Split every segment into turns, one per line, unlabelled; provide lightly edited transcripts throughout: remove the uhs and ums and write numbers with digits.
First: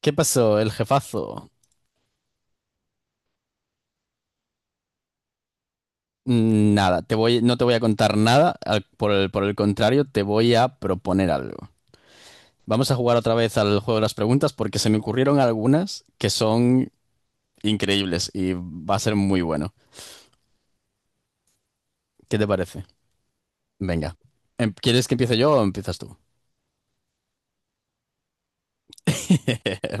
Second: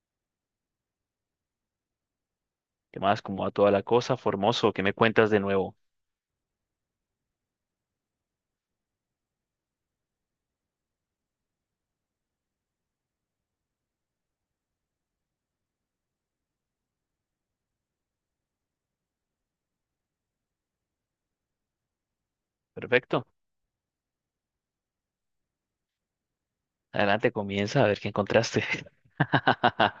¿Qué pasó, el jefazo?
¿Qué más? ¿Cómo va toda la cosa? Formoso, ¿qué me cuentas de nuevo?
Nada, no te voy a contar nada, por el contrario, te voy a proponer algo. Vamos a jugar otra vez al juego de las preguntas porque se me ocurrieron algunas que son increíbles y va a ser muy bueno. ¿Qué te parece?
Perfecto.
Venga. ¿Quieres que empiece yo o empiezas tú?
Adelante, comienza a ver qué encontraste.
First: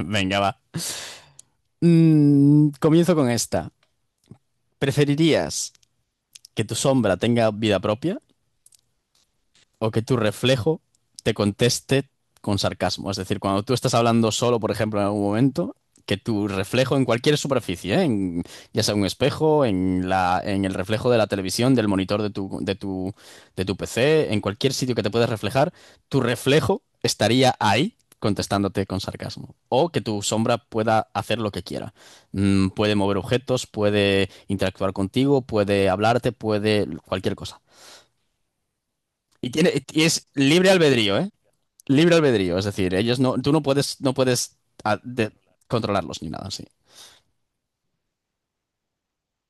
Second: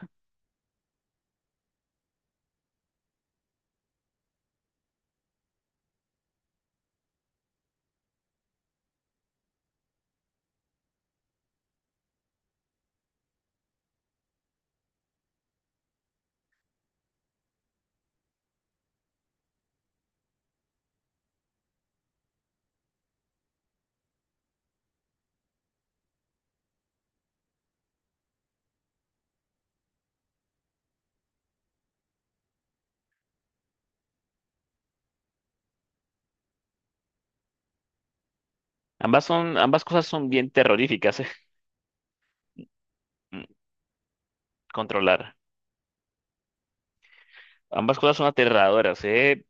Venga, va. Comienzo con esta. ¿Preferirías que tu sombra tenga vida propia o que tu reflejo te conteste con sarcasmo? Es decir, cuando tú estás hablando solo, por ejemplo, en algún momento, que tu reflejo en cualquier superficie, ¿eh? Ya sea un espejo, en el reflejo de la televisión, del monitor de tu PC, en cualquier sitio que te puedas reflejar, tu reflejo estaría ahí contestándote con sarcasmo. O que tu sombra pueda hacer lo que quiera. Puede mover objetos, puede interactuar contigo, puede hablarte, puede cualquier cosa.
Ambas
Y
son,
tiene,
ambas
y
cosas
es
son bien
libre albedrío,
terroríficas, ¿eh?
¿eh? Libre albedrío, es decir, ellos no,
Mm,
tú no puedes, ah, de-
Controlar.
controlarlos ni nada, sí.
Ambas cosas son aterradoras, ¿eh?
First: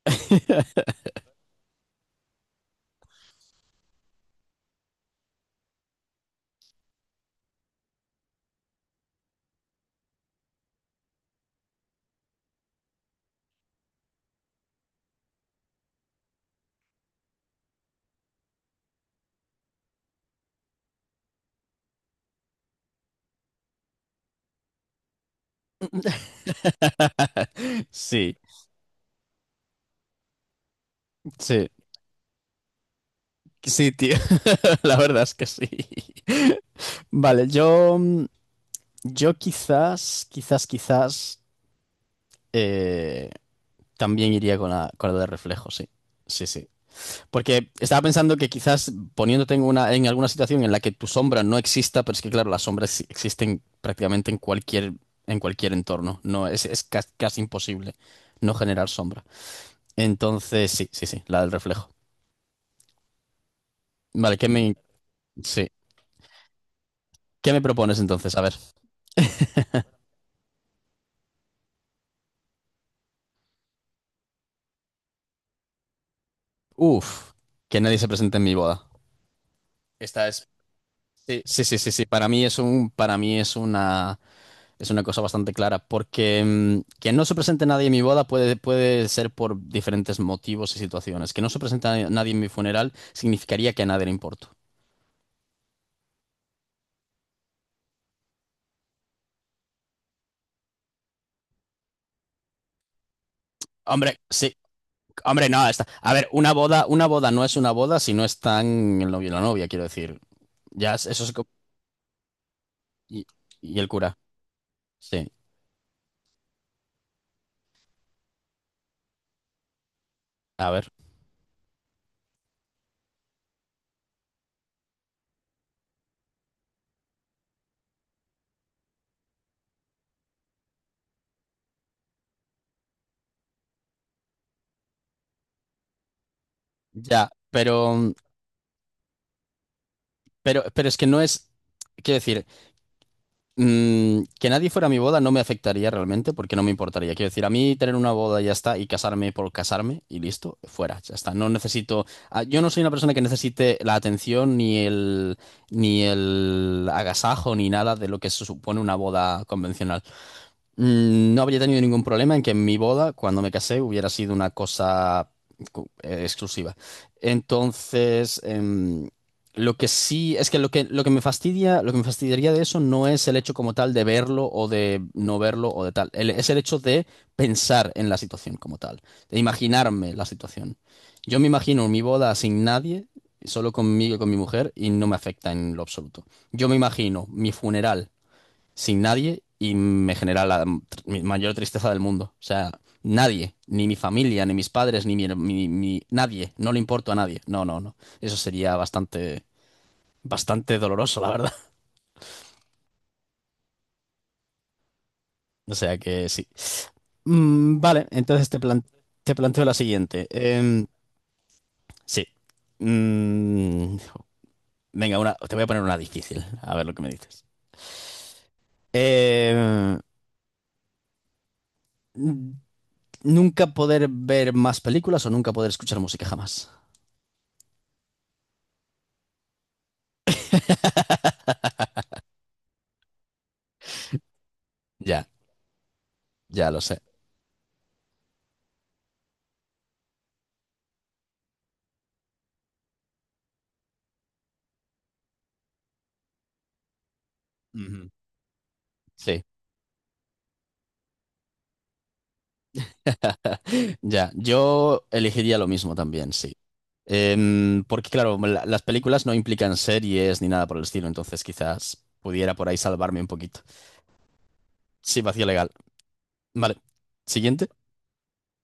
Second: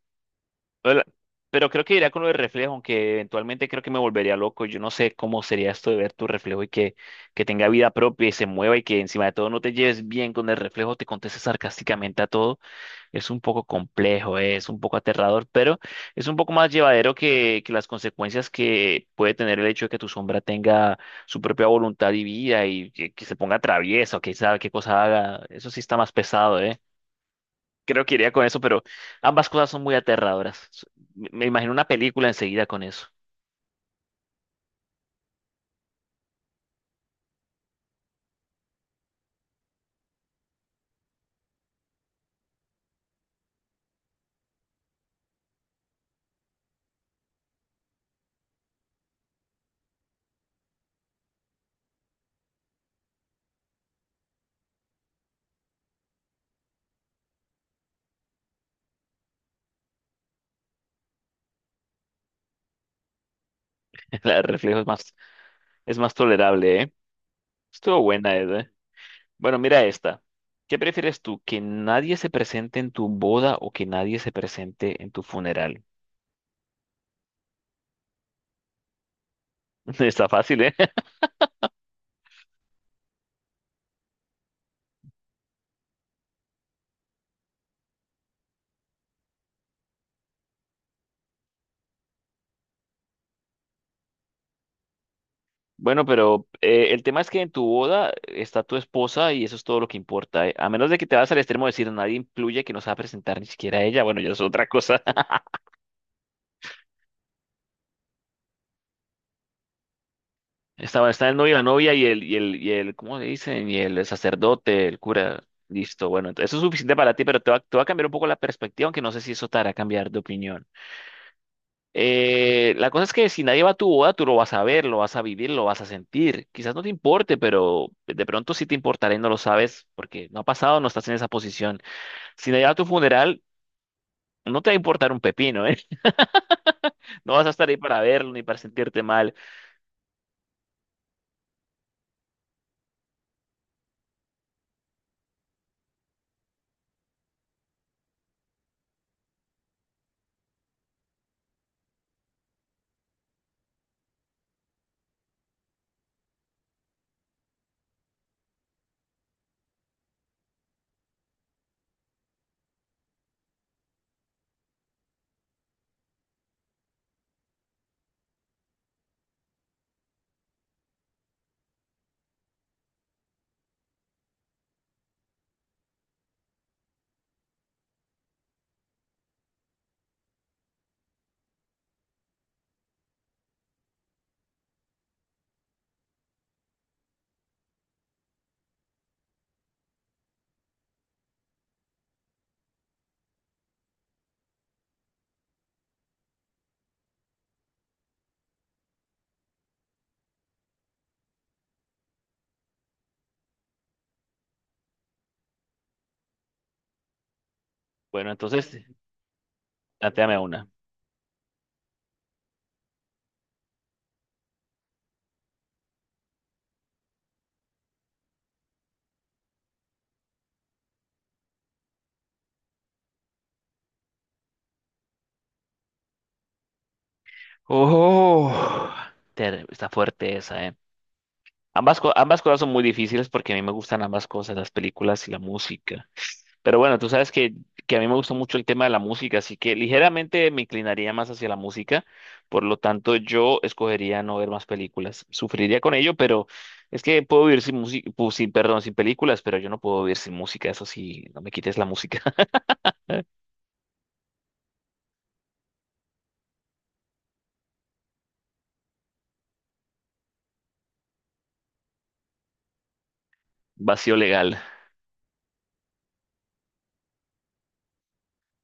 Hola. Pero creo que iría con lo de reflejo, aunque eventualmente creo que me volvería loco. Yo no sé cómo sería esto de ver tu reflejo y que tenga vida propia y se mueva y que encima de todo no te lleves bien con el reflejo, te conteste sarcásticamente a todo. Es un poco complejo, es un poco aterrador, pero es un poco más llevadero que las consecuencias que puede tener el hecho de que tu sombra tenga su propia voluntad y vida y que se ponga travieso, que sabe qué cosa haga. Eso sí está más pesado, ¿eh? Creo que iría
Sí,
con eso, pero ambas cosas son muy aterradoras. Me
sí,
imagino una película enseguida con eso.
sí, tío. La verdad es que sí. Vale, yo, yo quizás eh, también iría con con la de reflejo, sí. Sí, sí. Porque estaba pensando que quizás poniéndote en una, en alguna situación en la que tu sombra no exista, pero es que claro, las sombras sí existen prácticamente en cualquier entorno. No, es, casi imposible no generar sombra. Entonces, sí, sí, sí, la del reflejo.
La
Vale,
de
¿qué me,
reflejo es
sí.
es más tolerable, ¿eh?
¿Qué me propones
Estuvo
entonces?
buena,
A
Ed,
ver.
¿eh? Bueno, mira esta. ¿Qué prefieres tú? ¿Que nadie se presente en tu boda o que nadie se presente en tu funeral?
Uf, que nadie se presente en mi boda. Esta
Está
es.
fácil, ¿eh?
Sí, sí, sí, sí, sí. Para mí es una. Es una cosa bastante clara, porque que no se presente nadie en mi boda puede ser por diferentes motivos y situaciones. Que no se presente a nadie en mi funeral significaría que a nadie le importo.
Bueno, pero el tema es que en tu boda está tu esposa y eso es todo lo que importa, ¿eh? A menos de que te vas al extremo de decir nadie incluye que no se va a presentar ni siquiera ella,
Hombre,
bueno, ya es
sí,
otra cosa.
hombre, no, está. A ver, una boda no es una boda si no están el novio y la novia, quiero decir. Ya,
estaba
eso
está
es.
el novio, la novia y el, ¿cómo
Y,
le dicen?
y
Y
el
el
cura.
sacerdote, el
Sí,
cura. Listo, bueno, entonces eso es suficiente para ti, pero te te va a cambiar un poco la perspectiva, aunque no sé si eso te hará cambiar de opinión.
a ver.
La cosa es que si nadie va a tu boda, tú lo vas a ver, lo vas a vivir, lo vas a sentir. Quizás no te importe, pero de pronto sí te importará y no lo sabes porque no ha pasado, no estás en esa posición. Si nadie va a tu funeral, no te va a importar un pepino, ¿eh?
Ya,
No vas a estar ahí
pero,
para verlo ni para sentirte mal.
pero es que no es. Quiero decir. Que nadie fuera a mi boda no me afectaría realmente porque no me importaría. Quiero decir, a mí tener una boda ya está y casarme por casarme y listo, fuera, ya está. No necesito, yo no soy una persona que necesite la atención ni el ni el agasajo ni nada de lo que se supone una boda convencional. No habría tenido ningún problema en que mi boda, cuando me casé, hubiera sido una cosa exclusiva. Entonces, lo que sí, es que lo que me fastidia, lo que me fastidiaría de eso no es el hecho como tal de verlo o de no verlo o de tal. Es el hecho de pensar en la situación como tal, de imaginarme la situación. Yo me imagino mi boda sin nadie, solo conmigo y con mi mujer, y no me afecta en lo absoluto. Yo me imagino mi funeral sin nadie y me genera mi mayor tristeza del mundo. O sea, nadie, ni mi familia, ni mis padres, ni mi, her- mi- mi- nadie, no le importo a nadie. No, no, no. Eso sería bastante bastante doloroso, la verdad. O sea que sí. Vale,
Bueno, entonces,
te planteo la siguiente.
plantéame una.
Sí. Mm, Venga, una, te voy a poner una difícil, a ver lo que me dices. Em, n- Nunca poder ver más películas o nunca poder escuchar música jamás.
Oh, está fuerte esa, ¿eh? Ambas, ambas cosas son muy difíciles porque a mí me gustan ambas cosas, las
Ya,
películas y la música.
ya
Pero
lo sé.
bueno, tú sabes que a mí me gusta mucho el tema de la música, así que ligeramente me inclinaría más hacia la música. Por lo tanto, yo escogería no ver más películas. Sufriría con ello, pero es que puedo vivir sin
Ujú.
música, sin, perdón, sin películas,
Sí,
pero yo no puedo vivir sin música. Eso sí, no me quites la música.
ya. Yo elegiría lo mismo también, sí. Porque claro, las películas no implican series ni nada por el estilo, entonces quizás pudiera por ahí salvarme un poquito.
Vacío legal.
Sí, vacío legal. Vale. Siguiente.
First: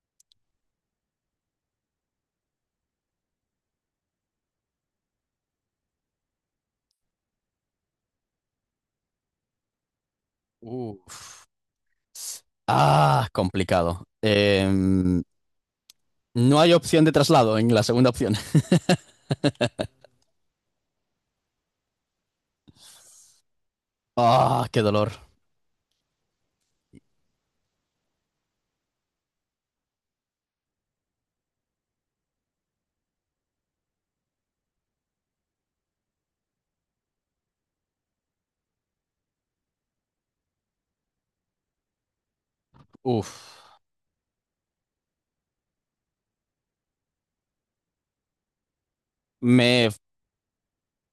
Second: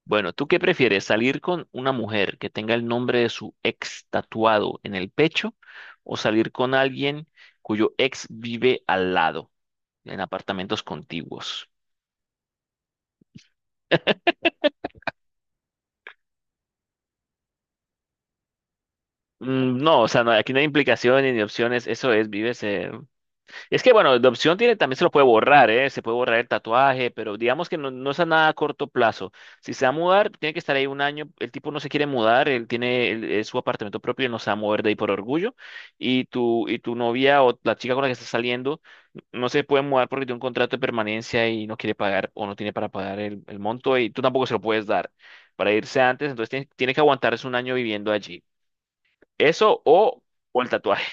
Bueno, ¿tú qué prefieres? ¿Salir con una mujer que tenga el nombre de su ex tatuado en el pecho o salir con alguien cuyo ex vive al lado, en apartamentos
Uf.
contiguos?
Ah, complicado. No hay opción de traslado en la segunda opción.
No, o sea, no, aquí no hay implicaciones ni opciones, eso es, vives. Es que bueno, la opción
Ah,
tiene,
qué
también se lo
dolor.
puede borrar, ¿eh? Se puede borrar el tatuaje, pero digamos que no es a nada a corto plazo. Si se va a mudar, tiene que estar ahí un año. El tipo no se quiere mudar, él tiene es su apartamento propio y no se va a mover de ahí por orgullo. Y tu novia o la chica con la que estás saliendo no se puede mudar porque tiene un contrato de permanencia y no quiere pagar o no tiene para pagar
Uf.
el monto y tú tampoco se lo puedes dar para irse antes, entonces tiene que aguantarse un año viviendo allí. Eso
Me,
o el tatuaje.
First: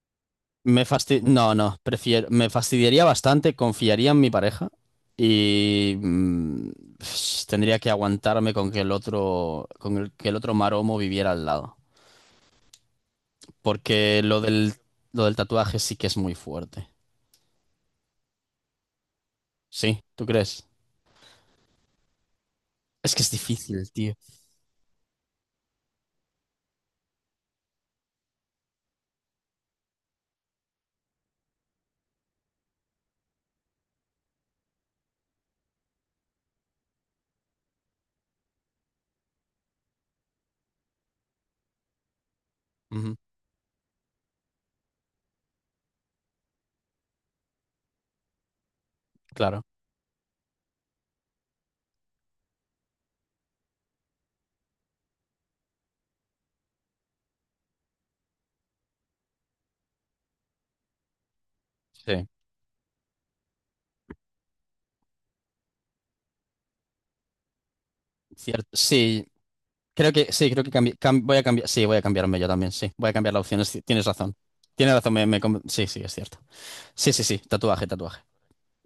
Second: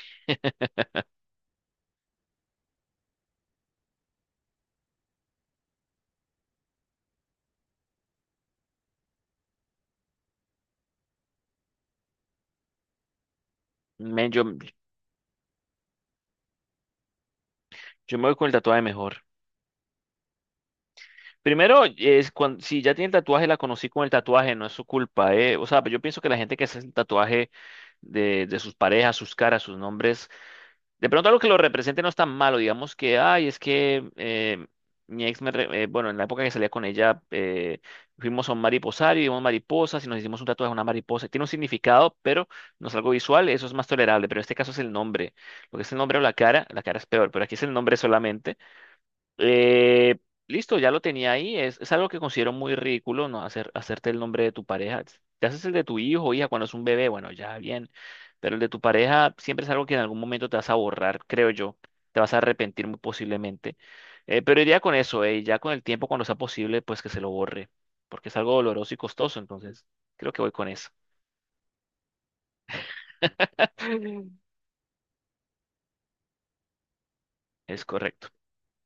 No, no. Prefiero. Me fastidiaría bastante. Confiaría en mi pareja. Y tendría que aguantarme con que el otro. Que el otro maromo viviera al lado. Porque
Men,
lo del tatuaje sí que es muy fuerte.
yo me voy con el tatuaje mejor.
Sí, ¿tú crees?
Primero, es cuando, si ya tiene el
Es que es
tatuaje, la conocí
difícil,
con el
tío.
tatuaje, no es su culpa, ¿eh? O sea, yo pienso que la gente que hace el tatuaje de sus parejas, sus caras, sus nombres, de pronto algo que lo represente no es tan malo, digamos que, ay, es que mi ex, bueno, en la época que salía con ella, fuimos a un mariposario, y vimos mariposas y nos hicimos un tatuaje de una mariposa. Tiene un significado, pero no es algo
Ujú.
visual, eso es más tolerable, pero en este caso es el nombre. Lo que es el nombre o la cara es peor, pero aquí es el nombre solamente.
Claro,
Eh, listo, ya lo tenía ahí. Es algo que considero muy ridículo, ¿no? Hacer, hacerte el nombre de tu pareja. Te haces el de tu hijo o hija cuando es un bebé, bueno, ya bien. Pero el de tu pareja siempre es algo que en algún momento te vas a borrar, creo yo. Te
sí.
vas a arrepentir muy posiblemente. Pero iría con eso, y ya con el tiempo, cuando sea posible, pues que se lo borre. Porque es algo
Cierto.
doloroso y costoso, entonces creo que
Sí,
voy
creo
con
que
eso.
cambi- cam- voy a cambiar. Sí, voy a cambiarme yo también, sí. Voy a cambiar la opción. Tienes razón. Tienes razón, sí, sí, es cierto. Sí, sí, sí,
Es
tatuaje, tatuaje.
correcto.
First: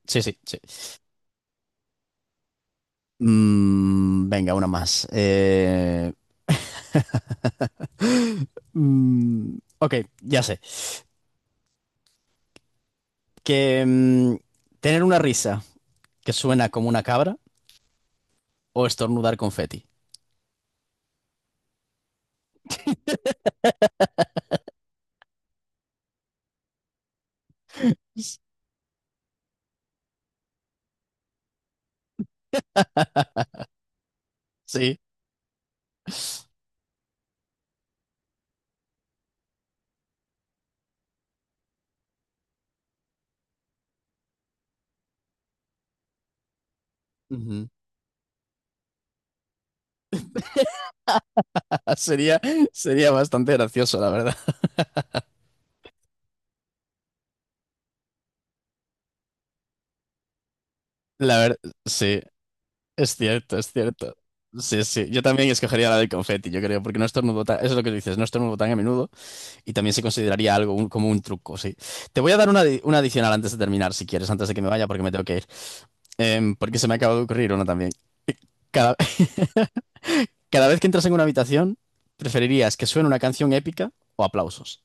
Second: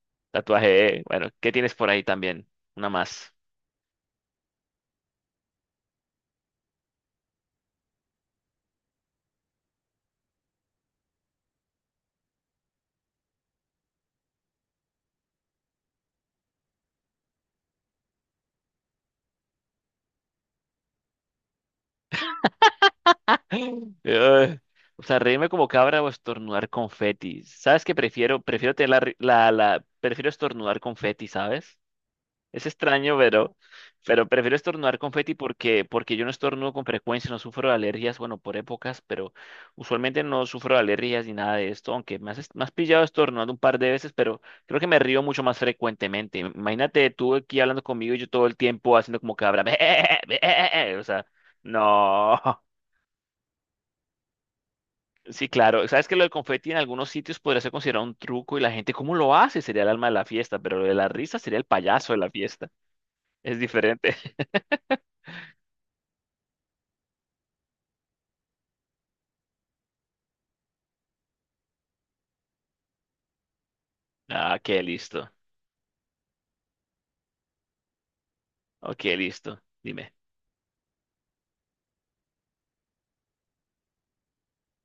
Sí, sí, sí.
Tatuaje, bueno, ¿qué tienes por ahí también? Una más.
Venga, una más. Ok, ya sé. Que tener una risa que suena como una cabra o estornudar confeti.
Ugh. O sea, reírme como cabra o estornudar confeti. ¿Sabes qué prefiero? Prefiero tener la, ri- la- prefiero estornudar confeti, ¿sabes? Es extraño, pero prefiero
Sí.
estornudar confeti porque yo no estornudo con frecuencia, no sufro de alergias, bueno, por épocas, pero usualmente no sufro de alergias ni nada de esto, aunque me me has pillado estornudando un par de veces, pero creo que me río mucho más frecuentemente. Imagínate tú aquí
Ujú.
hablando conmigo y yo todo el tiempo haciendo como cabra. O sea,
Sería,
no.
sería bastante gracioso, la verdad.
Sí, claro. Sabes que lo del confeti en algunos sitios podría ser considerado un truco y la gente, ¿cómo lo hace? Sería el alma de la fiesta, pero lo de la
La
risa sería
verdad,
el payaso de
sí.
la fiesta.
Es cierto,
Es
es
diferente.
cierto. Sí, sí. Yo también escogería la del confeti, yo creo, porque no estornudo tan... Eso es lo que dices, no estornudo tan a menudo y también se consideraría algo como un truco, sí. Te voy a dar una adicional antes de terminar, si quieres, antes de
Ah,
que me
qué
vaya, porque me tengo
listo.
que ir. Porque se me acaba de ocurrir una también. Cada,
Ok, listo. Dime.
cada vez que entras en una habitación, ¿preferirías que suene una canción épica o aplausos?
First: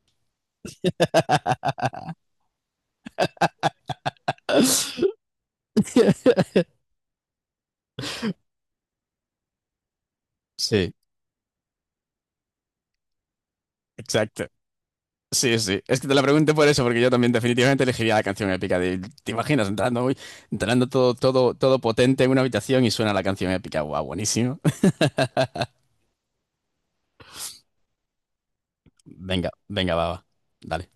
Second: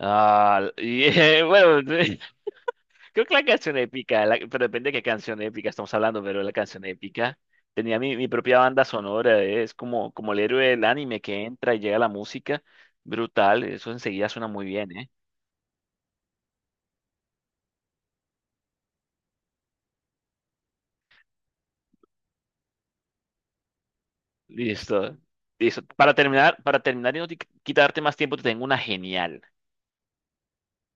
Ah, bueno, creo que la canción épica, pero depende de qué canción épica estamos hablando, pero la canción épica tenía mi propia banda sonora, es como el héroe del
Sí,
anime que entra y llega la música, brutal, eso enseguida
exacto.
suena muy bien, ¿eh?
Sí, sí. Es que te la pregunté por eso, porque yo también definitivamente elegiría la canción épica. ¿Te imaginas entrando, uy, entrando todo potente en una habitación y suena la canción épica? Guau, buenísimo.
Listo. Listo. Para terminar y no quitarte más tiempo, te tengo una genial.
Venga, venga, va, va. Dale.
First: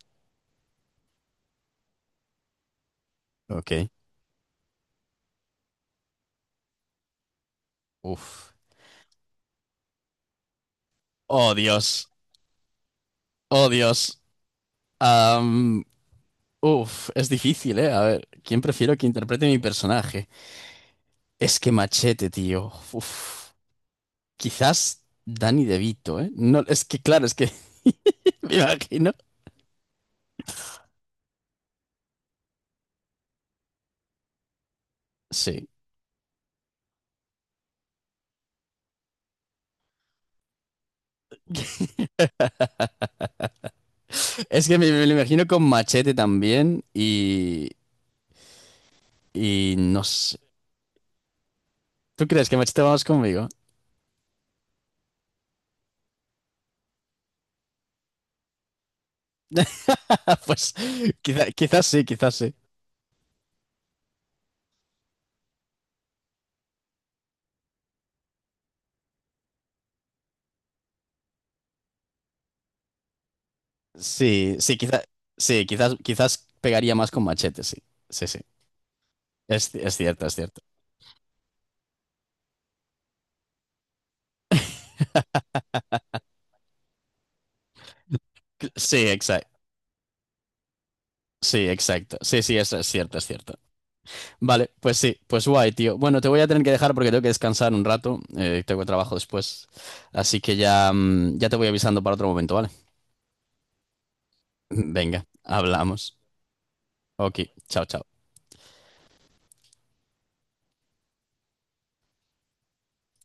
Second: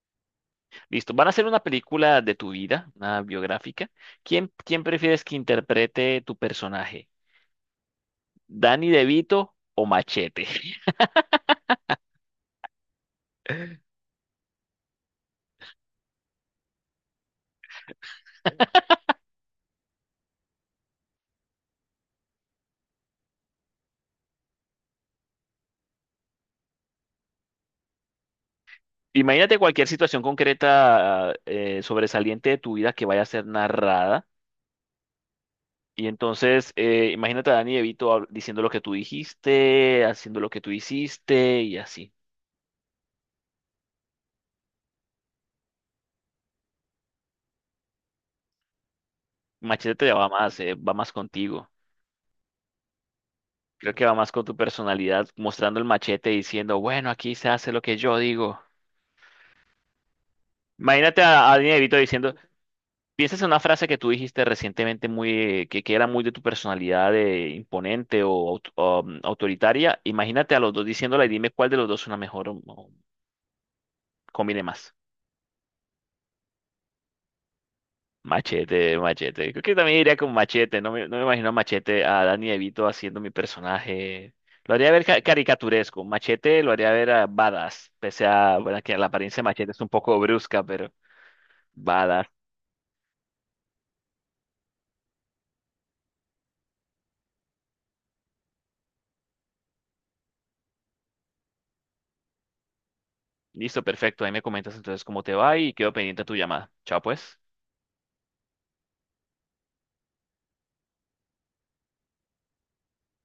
Listo. Van a hacer una película de tu vida, una
Ok.
biográfica. Quién prefieres que interprete tu personaje?
Uf.
¿Danny DeVito o Machete?
Oh, Dios. Oh, Dios. Am, uf, es difícil, ¿eh? A ver, ¿quién prefiero que interprete mi personaje? Es que Machete, tío. Uf. Quizás Danny DeVito, ¿eh? No, es que claro, es que me imagino.
Imagínate cualquier situación concreta sobresaliente de tu vida que vaya a ser narrada.
Sí.
Y entonces, imagínate a Danny DeVito diciendo lo que tú dijiste, haciendo lo que tú hiciste y así.
Es que me lo imagino con Machete también y
Machete
no
te
sé.
va más contigo.
¿Tú crees que Machete vamos conmigo?
Creo que va más con tu personalidad, mostrando el machete y diciendo, bueno, aquí se hace lo que yo digo.
Pues
Imagínate a
quizás
Dinerito
sí, quizás
diciendo,
sí.
piensas en una frase que tú dijiste recientemente muy, que era muy de tu personalidad de imponente o, aut- o, mm, autoritaria. Imagínate a los dos diciéndola y dime cuál de los dos suena mejor o
Sí,
combine
sí,
más.
quizá, sí, quizás, quizás pegaría más con Machete, sí. Sí, sí.
Machete, machete. Creo que
Es
también iría
cierto,
con
es cierto.
machete. No no me imagino a machete a Danny DeVito haciendo mi personaje. Lo haría ver caricaturesco. Machete lo haría ver a badass. Pese a, bueno, que la
Sí,
apariencia de
exacto.
machete es un poco brusca, pero
Sí, exacto.
badass.
Sí, sí, eso es cierto, es cierto. Vale, pues sí, pues guay, tío. Bueno, te voy a tener que dejar porque tengo que descansar un rato. Tengo trabajo después. Así que ya, ya te voy avisando para otro momento, ¿vale?
Listo, perfecto. Ahí me comentas entonces cómo
Venga,
te va y quedo
hablamos.
pendiente de tu llamada. Chao,
Ok,
pues.
chao, chao.